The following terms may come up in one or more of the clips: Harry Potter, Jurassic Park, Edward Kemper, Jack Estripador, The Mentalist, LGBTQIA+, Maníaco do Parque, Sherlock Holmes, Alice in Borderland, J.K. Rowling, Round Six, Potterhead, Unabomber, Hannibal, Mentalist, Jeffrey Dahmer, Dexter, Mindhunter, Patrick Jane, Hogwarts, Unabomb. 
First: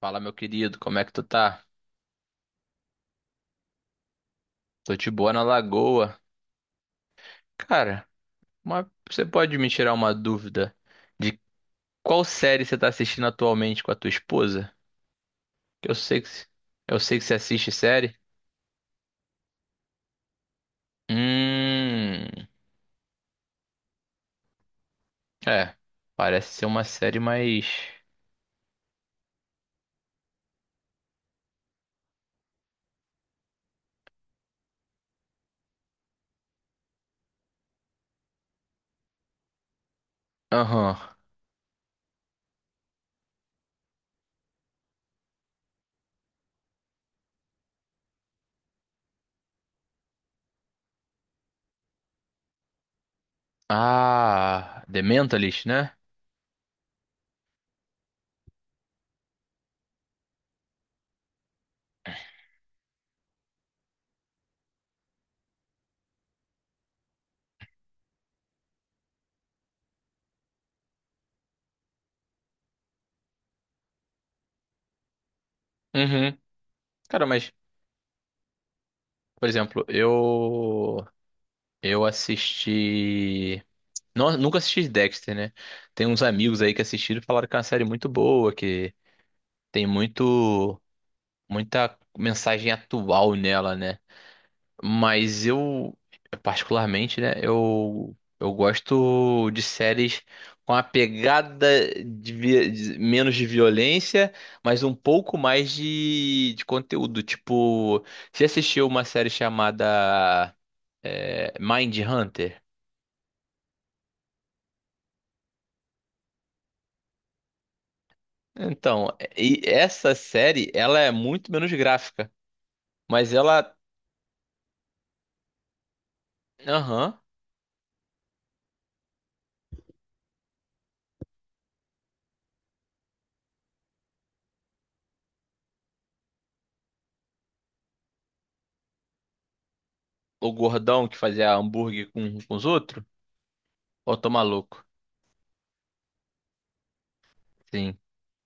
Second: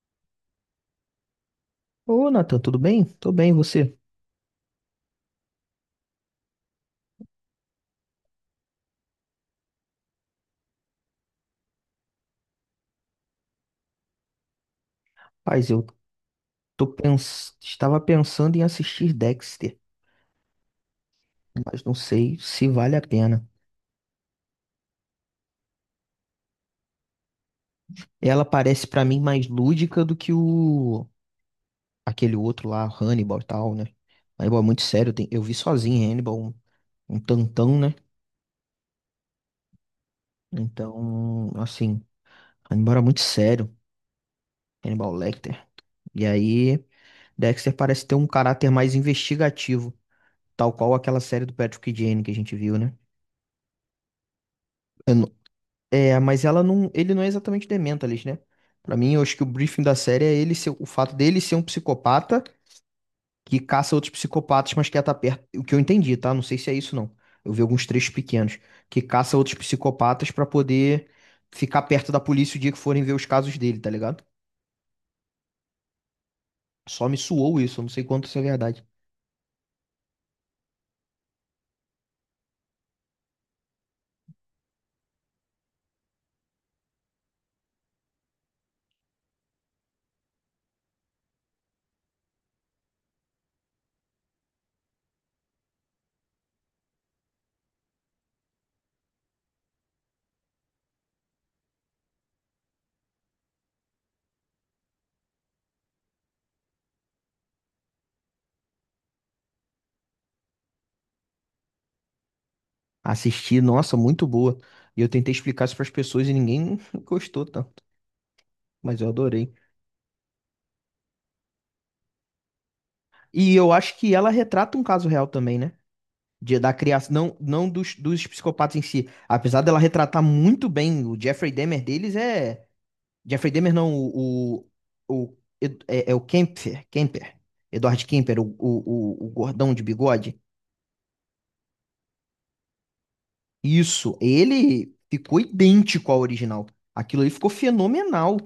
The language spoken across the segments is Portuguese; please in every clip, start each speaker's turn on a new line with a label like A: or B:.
A: Fala, meu querido, como é que tu tá?
B: Ô, Nathan, tudo bem? Tô bem, e você?
A: Tô de boa na lagoa. Cara, você pode me tirar uma dúvida de qual série você tá assistindo atualmente com a tua esposa?
B: Paz, eu
A: Que eu sei que, eu sei que você assiste
B: estava
A: série.
B: pensando em assistir Dexter, mas não sei
A: Hum,
B: se vale a pena.
A: é, parece ser uma série mais.
B: Ela parece pra mim mais lúdica do que o aquele outro lá, Hannibal e tal, né? Hannibal é muito sério, eu vi sozinho Hannibal, um tantão, né?
A: Aham.
B: Então, assim, Hannibal era muito sério, Hannibal Lecter. E aí, Dexter parece ter um caráter mais investigativo, tal qual aquela série do Patrick Jane que a gente viu, né?
A: Ah, The Mentalist, né?
B: É, mas ela não, ele não é exatamente Dementalist, né? Pra mim, eu acho que o briefing da série é ele ser, o fato dele ser um psicopata que caça outros psicopatas, mas quer estar perto. O que eu entendi, tá? Não sei se é isso não. Eu vi alguns trechos pequenos que caça outros psicopatas pra poder ficar perto da polícia o dia que forem ver os casos dele, tá ligado?
A: Uhum.
B: Só me
A: Cara, mas,
B: suou isso, eu não sei quanto isso é verdade.
A: por exemplo, eu assisti. Não, nunca assisti Dexter, né? Tem uns amigos aí que assistiram e falaram que é uma série muito boa, que tem muito, muita mensagem atual nela, né? Mas eu, particularmente, né? Eu gosto de séries com a pegada de menos de violência, mas um pouco mais de conteúdo. Tipo, você assistiu uma série chamada Mind Hunter?
B: Assisti, nossa, muito boa. E eu tentei explicar isso pras pessoas e ninguém gostou, tá? Mas eu
A: Então,
B: adorei.
A: e essa série, ela é muito menos gráfica, mas
B: E
A: ela,
B: eu acho que ela retrata um caso real também, né? Da
A: aham,
B: criação, não, não dos psicopatas em si. Apesar dela retratar muito bem o Jeffrey Dahmer deles, é. Jeffrey Dahmer não, o é o Kemper, Edward Kemper, o gordão de bigode.
A: o gordão que fazia hambúrguer com os outros,
B: Isso,
A: ou tô maluco?
B: ele ficou idêntico ao original. Aquilo ali ficou
A: Sim.
B: fenomenal.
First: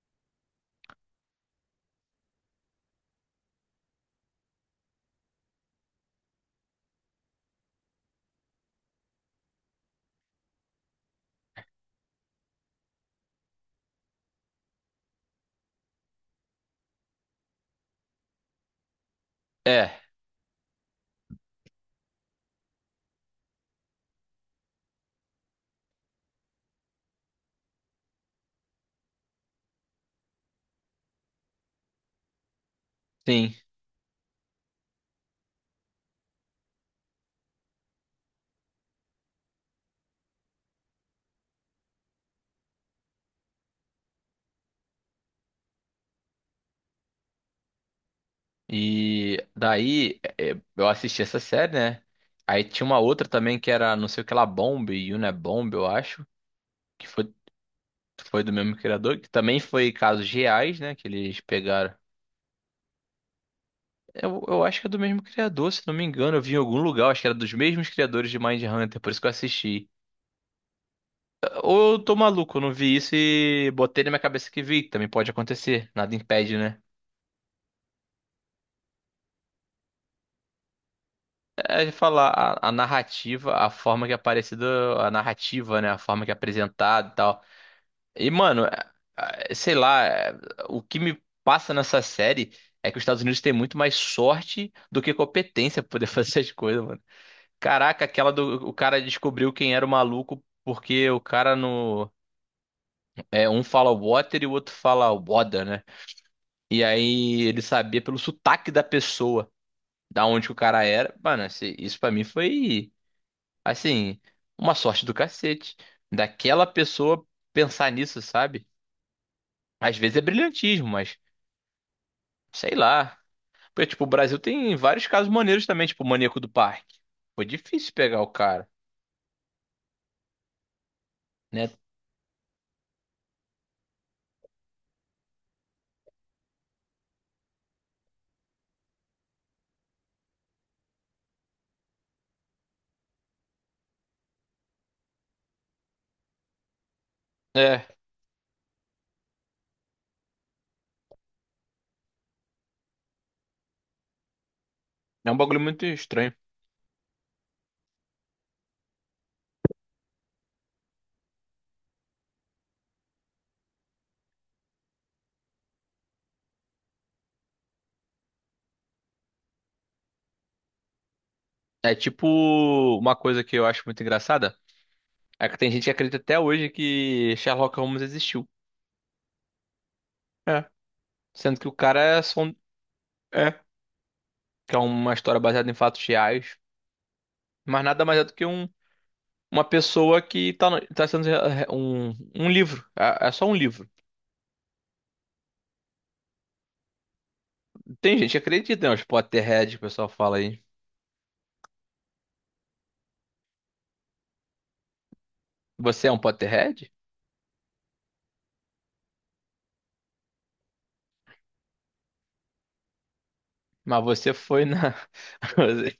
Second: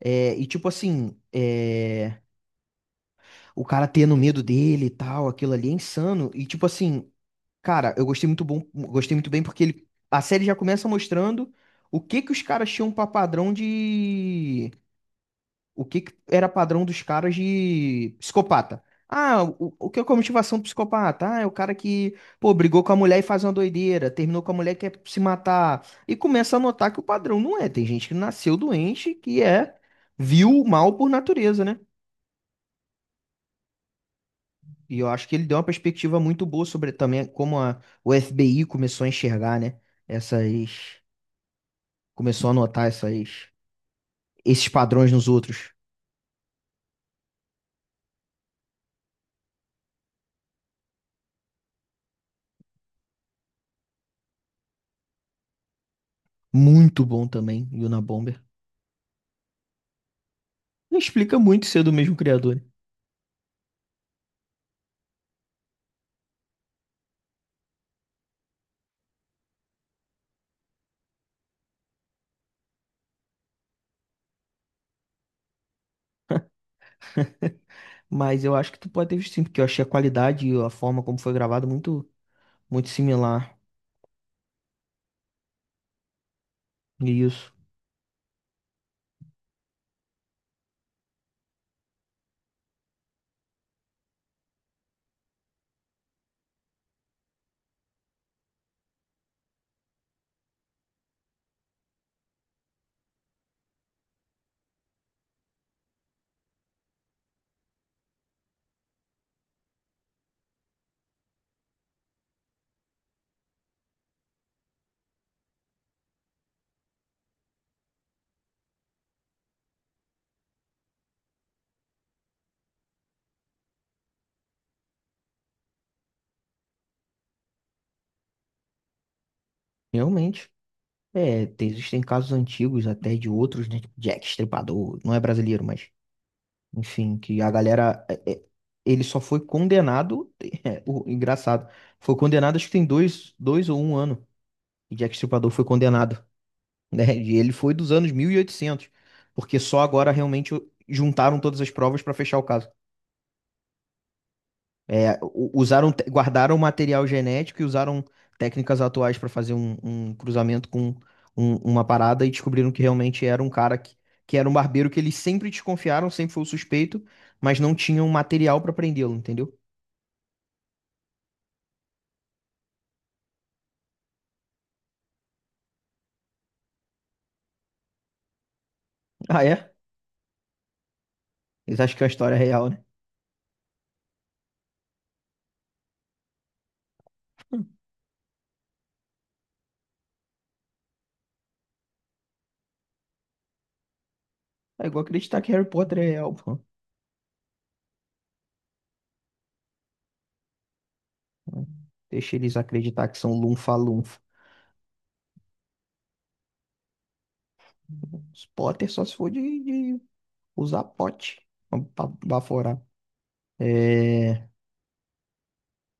B: É, e tipo assim, é, o cara tendo medo dele e tal, aquilo ali é insano. E tipo assim, cara, eu gostei muito bom, gostei muito bem porque ele, a série já começa mostrando o que que os caras tinham pra padrão de, o que que era padrão dos caras de psicopata. Ah, o que é
A: É,
B: a motivação do psicopata? Ah, é o cara que, pô, brigou com a mulher e faz uma doideira, terminou com a mulher e quer se matar. E começa a notar que o padrão não é. Tem gente que nasceu doente, que é, viu o mal por natureza, né?
A: sim.
B: E eu acho que ele deu uma perspectiva muito boa sobre também como a, o FBI começou a enxergar, né? Essas Começou a notar essas, esses padrões nos outros.
A: E daí é, eu assisti essa série, né? Aí tinha uma outra também que era não sei o que lá, Bomb, Unabomb, eu acho,
B: Muito
A: que
B: bom
A: foi,
B: também, Unabomber.
A: foi do mesmo criador, que também foi casos reais, né,
B: Não
A: que eles
B: explica muito ser do
A: pegaram.
B: mesmo criador, né?
A: Eu acho que é do mesmo criador, se não me engano. Eu vi em algum lugar, acho que era dos mesmos criadores de Mindhunter, por isso que eu assisti. Ou eu tô maluco, eu não vi isso e botei na minha cabeça que vi, que também pode acontecer, nada impede, né?
B: Mas eu acho que tu pode ter visto sim, porque eu achei a qualidade e a forma como foi gravado
A: É de
B: muito,
A: falar a
B: muito
A: narrativa,
B: similar.
A: a forma que é aparecida, a narrativa, né? A forma que é
B: E
A: apresentado e tal.
B: isso,
A: E, mano, sei lá, o que me passa nessa série é que os Estados Unidos têm muito mais sorte do que competência pra poder fazer as coisas, mano. Caraca, aquela do o cara descobriu quem era o maluco porque o cara no. É, um fala water e o outro fala water, né? E aí ele sabia pelo sotaque da pessoa, da onde que o cara era. Mano, isso pra mim foi, assim, uma sorte do cacete. Daquela pessoa pensar nisso, sabe? Às vezes é brilhantismo, mas sei lá. Porque, tipo, o Brasil tem vários casos maneiros também, tipo o Maníaco do Parque. Foi difícil pegar o cara,
B: realmente. É,
A: né?
B: existem casos antigos até de outros, né? Tipo Jack Estripador, não é brasileiro, mas enfim, que a galera. Ele só foi condenado. É, o, engraçado. Foi condenado, acho que tem dois, dois ou um ano. E Jack Estripador foi condenado, né? E ele foi
A: É,
B: dos anos 1800, porque só agora realmente juntaram todas as provas para fechar o caso. É,
A: é um bagulho muito estranho.
B: guardaram material genético e usaram técnicas atuais para fazer um cruzamento com uma parada e descobriram que realmente era um cara que era um barbeiro que eles sempre desconfiaram, sempre foi o suspeito, mas não tinham material para prendê-lo, entendeu?
A: É tipo uma coisa que eu acho muito engraçada. É que tem gente que acredita até hoje que Sherlock Holmes existiu.
B: Ah, é?
A: É. Sendo que o
B: Eles acham
A: cara
B: que é uma
A: é
B: história
A: só um.
B: real, né?
A: É. Que é uma história baseada em fatos reais, mas nada mais é do que um, uma pessoa que um livro. É, é só um livro.
B: É igual acreditar que Harry Potter é real, pô.
A: Tem gente que acredita, né? Os Potterhead, que o pessoal fala aí.
B: Deixa eles acreditar que são lunfa-lunfa.
A: Você é um Potterhead?
B: Os Potter só se for de usar pote para baforar.
A: Mas você
B: É,
A: foi na. Você.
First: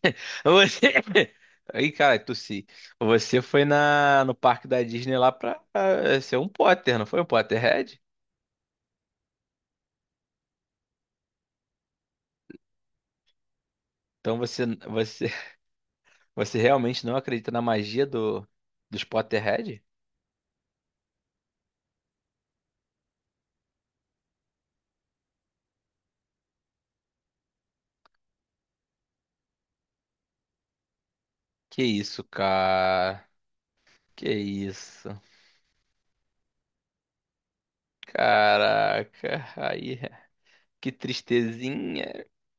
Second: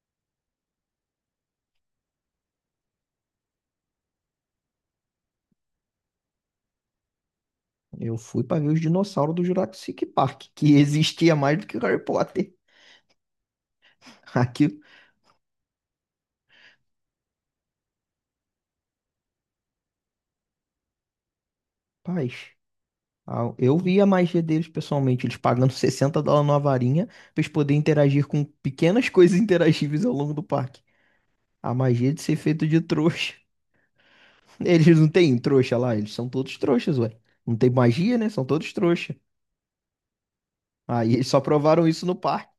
A: você- Aí, cara, tossi. Você foi na, no parque da Disney lá pra, ser um Potter, não foi um Potterhead?
B: eu fui para ver os dinossauros do Jurassic Park, que existia mais do que o Harry Potter.
A: Então
B: Aqui,
A: você, você realmente não acredita na magia dos Potterhead?
B: paz. Eu vi a magia deles pessoalmente, eles pagando 60 dólares numa varinha para eles poderem interagir com pequenas coisas interagíveis ao longo do parque. A
A: Que
B: magia de
A: isso,
B: ser feito de
A: cara.
B: trouxa.
A: Que
B: Eles não
A: isso?
B: têm trouxa lá, eles são todos trouxas, ué. Não tem magia, né? São todos trouxa.
A: Caraca, aí, que
B: Aí eles só provaram isso no
A: tristezinha.
B: parque.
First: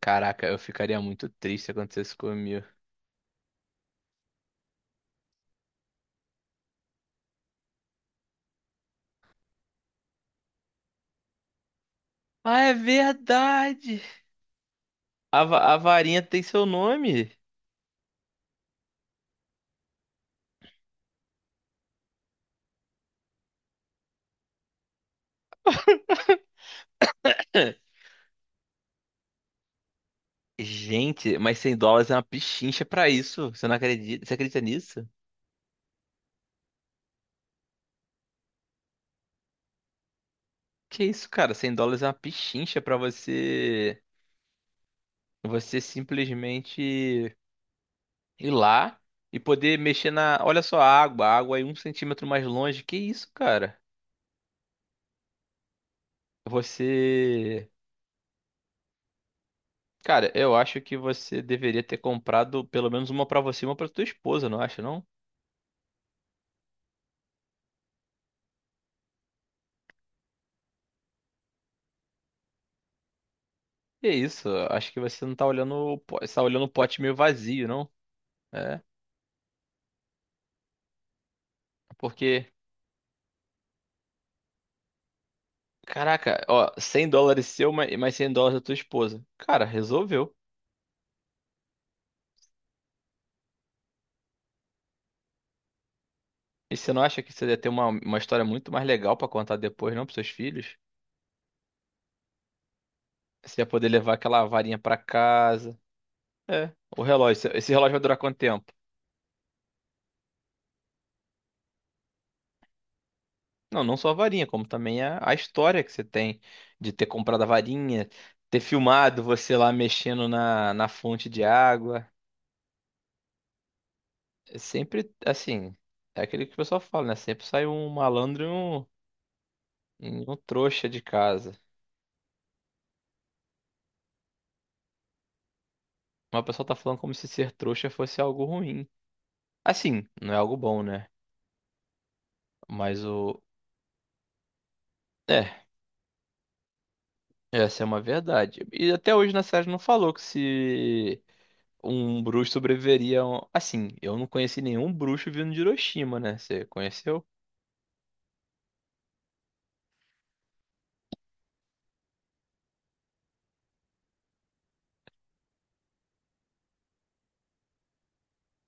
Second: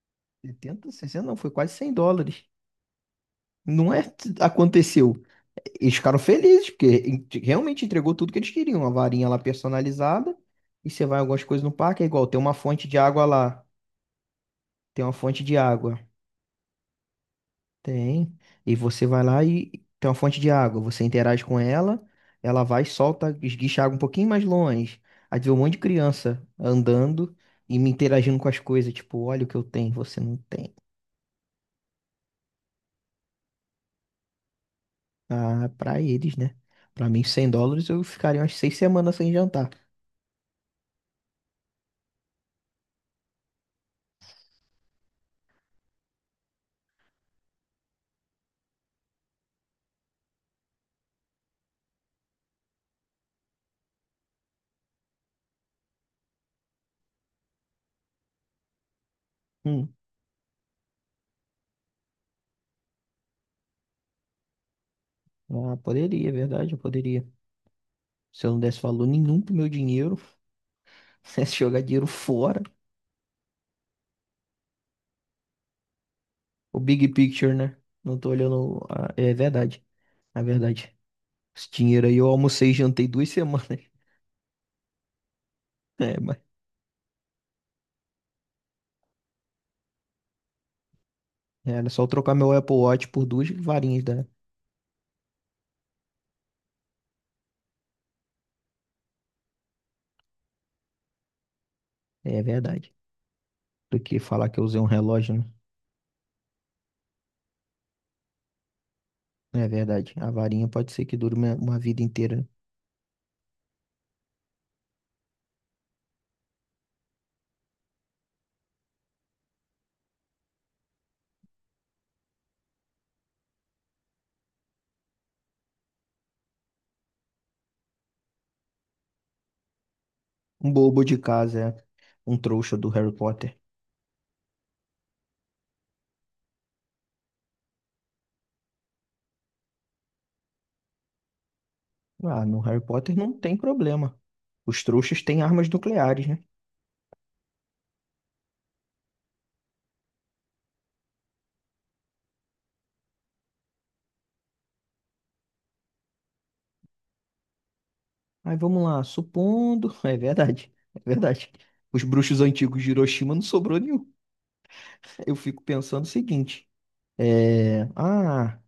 A: Caraca, eu
B: Setenta
A: ficaria
B: 60
A: muito
B: não, foi
A: triste se
B: quase 100
A: acontecesse
B: dólares.
A: comigo.
B: Não é aconteceu. Eles ficaram felizes, porque realmente entregou tudo que eles queriam. Uma varinha lá personalizada. E você vai algumas coisas no parque, é igual, tem uma
A: Ah, é
B: fonte de água lá.
A: verdade!
B: Tem uma fonte
A: A,
B: de
A: va- a
B: água.
A: varinha tem seu nome.
B: Tem. E você vai lá e tem uma fonte de água. Você interage com ela, ela vai, e solta, esguicha a água um pouquinho mais longe. Aí vê um monte de criança andando e me interagindo com as coisas. Tipo, olha o que eu tenho, você não tem.
A: Gente, mas $100 é uma pichincha pra isso. Você não acredita? Você acredita nisso?
B: Ah, pra eles, né? Pra mim, 100 dólares eu ficaria umas 6 semanas sem jantar.
A: Que isso, cara? $100 é uma pichincha pra você. Você simplesmente ir lá e poder mexer na. Olha só a água aí 1 cm mais longe. Que isso, cara? Você
B: Hum.
A: Cara, eu acho que você deveria ter comprado pelo menos uma pra você e uma pra tua esposa, não acha, não?
B: Ah, poderia, é verdade, eu poderia. Se eu não desse valor nenhum pro meu dinheiro, se jogar dinheiro fora,
A: Que isso, acho que você não tá olhando, você tá olhando o
B: o
A: pote
B: big
A: meio
B: picture,
A: vazio,
B: né?
A: não?
B: Não tô
A: É,
B: olhando. É verdade, é verdade. Esse dinheiro aí eu
A: porque,
B: almocei e jantei 2 semanas. É, mas
A: caraca, ó, $100 seu, e mais $100 da tua esposa. Cara, resolveu.
B: era só eu trocar meu Apple Watch por duas varinhas da.
A: E você não acha que você ia ter uma história muito mais legal pra contar depois, não, pros seus filhos?
B: É verdade.
A: Você ia poder
B: Do
A: levar
B: que
A: aquela
B: falar que eu
A: varinha
B: usei um
A: pra
B: relógio, né?
A: casa. É, o relógio, esse relógio vai durar quanto tempo?
B: É verdade. A varinha pode ser que dure uma vida inteira, né?
A: Não, não só a varinha, como também a história que você tem de ter comprado a varinha, ter filmado você lá mexendo na fonte de água. É Sempre, assim, é aquele que o pessoal fala, né? Sempre sai um malandro e um
B: Um
A: trouxa de
B: bobo de
A: casa.
B: casa, é. Um trouxa do Harry Potter.
A: Mas o pessoal tá falando como se ser trouxa fosse algo ruim. Assim, não é algo bom, né?
B: Ah, no Harry
A: Mas
B: Potter não
A: o.
B: tem problema. Os trouxas têm
A: É,
B: armas nucleares, né?
A: essa é uma verdade. E até hoje na série não falou que se. Um bruxo sobreviveria. Assim, eu não conheci nenhum bruxo vindo de Hiroshima, né? Você conheceu?
B: Aí vamos lá, supondo. É verdade, é verdade. Os bruxos antigos de Hiroshima não sobrou nenhum. Eu fico pensando o seguinte: é, ah,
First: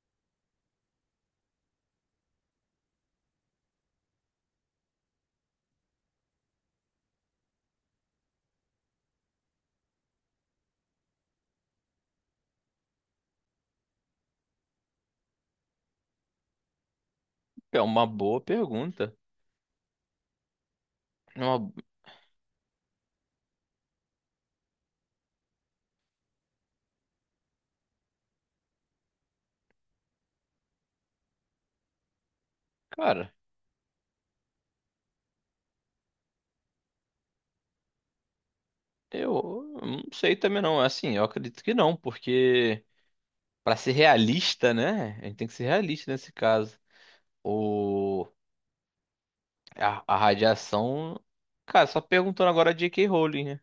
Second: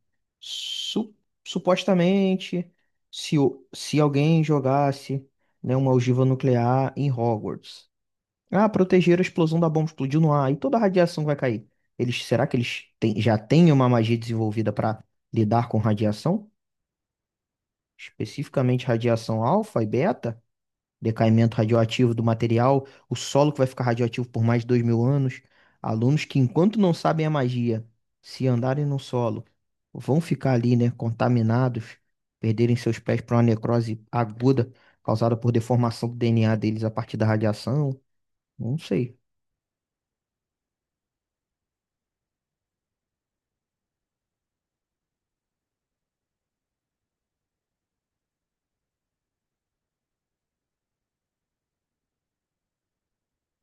B: su- supostamente, se alguém jogasse, né, uma ogiva nuclear em Hogwarts, ah, proteger a explosão da bomba explodiu no ar e toda a radiação vai cair. Eles, será que eles já têm uma magia desenvolvida para lidar com radiação?
A: É uma boa
B: Especificamente
A: pergunta.
B: radiação alfa e beta?
A: É
B: Decaimento
A: uma-
B: radioativo do material, o solo que vai ficar radioativo por mais de 2000 anos. Alunos que, enquanto não sabem a magia, se andarem no solo, vão ficar ali, né, contaminados, perderem seus pés
A: Cara,
B: para uma necrose aguda causada por deformação do DNA deles a partir da radiação. Não sei,
A: eu não sei também não. Assim, eu acredito que não, porque pra ser realista, né? A gente tem que ser realista nesse caso. O... a radiação. Cara, só perguntando agora a J.K. Rowling, né?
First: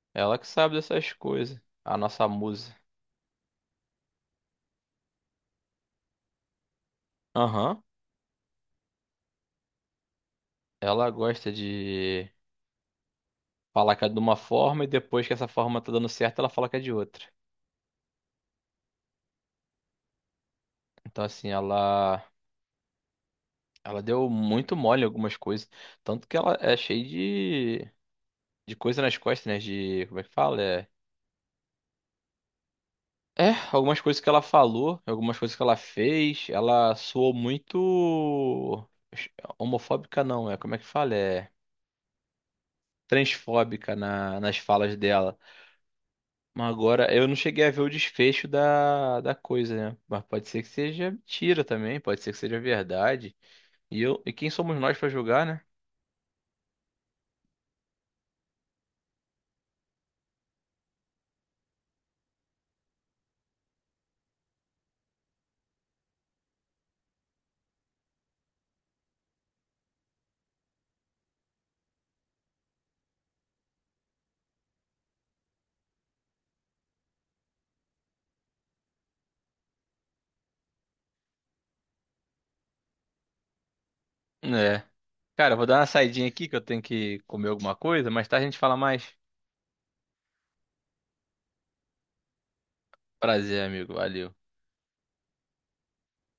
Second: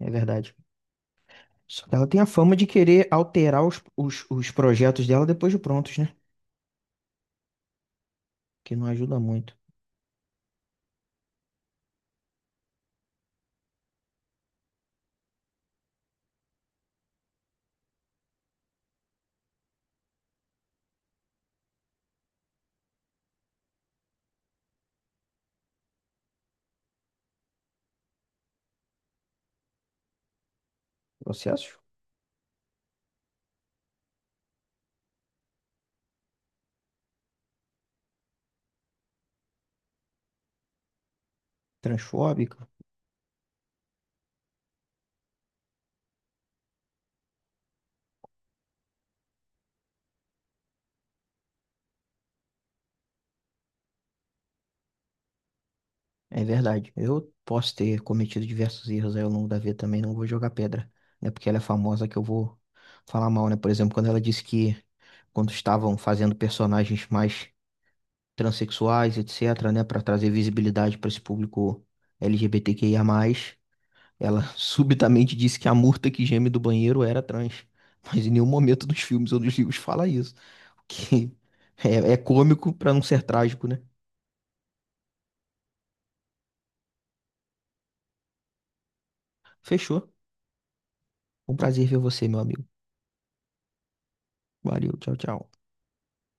B: é
A: Ela que
B: verdade.
A: sabe dessas coisas.
B: Só que
A: A
B: ela tem a
A: nossa
B: fama de
A: musa.
B: querer alterar os projetos dela depois de prontos, né?
A: Aham.
B: Que não ajuda muito.
A: Ela gosta de. Fala que é de uma forma e depois que essa forma tá dando certo, ela fala que é de outra. Então, assim, ela deu muito mole em algumas coisas. Tanto que ela é cheia de, coisa nas costas, né? De, como é que fala? É,
B: Processos
A: é, algumas coisas que ela falou, algumas coisas que ela fez, ela soou muito homofóbica, não, é, como é que fala? É
B: transfóbicos.
A: transfóbica nas falas dela. Agora, eu não cheguei a ver o desfecho da coisa, né? Mas pode ser que seja mentira também, pode ser que seja verdade. E eu, e quem somos nós pra julgar, né?
B: É verdade. Eu posso ter cometido diversos erros aí ao longo da vida também, não vou jogar pedra. Não é porque ela é famosa que eu vou falar mal, né? Por exemplo, quando ela disse que quando estavam fazendo personagens mais transexuais, etc., né, para trazer visibilidade para esse público LGBTQIA+, ela subitamente disse que a murta que geme do banheiro era trans. Mas em nenhum momento dos filmes ou dos livros fala isso. O que é cômico para não ser trágico, né?
A: É. Cara, eu vou dar uma saidinha aqui que eu tenho que comer alguma coisa, mas tarde a gente fala mais.
B: Fechou. Um prazer ver você, meu amigo.
A: Prazer, amigo. Valeu.
B: Valeu, tchau, tchau.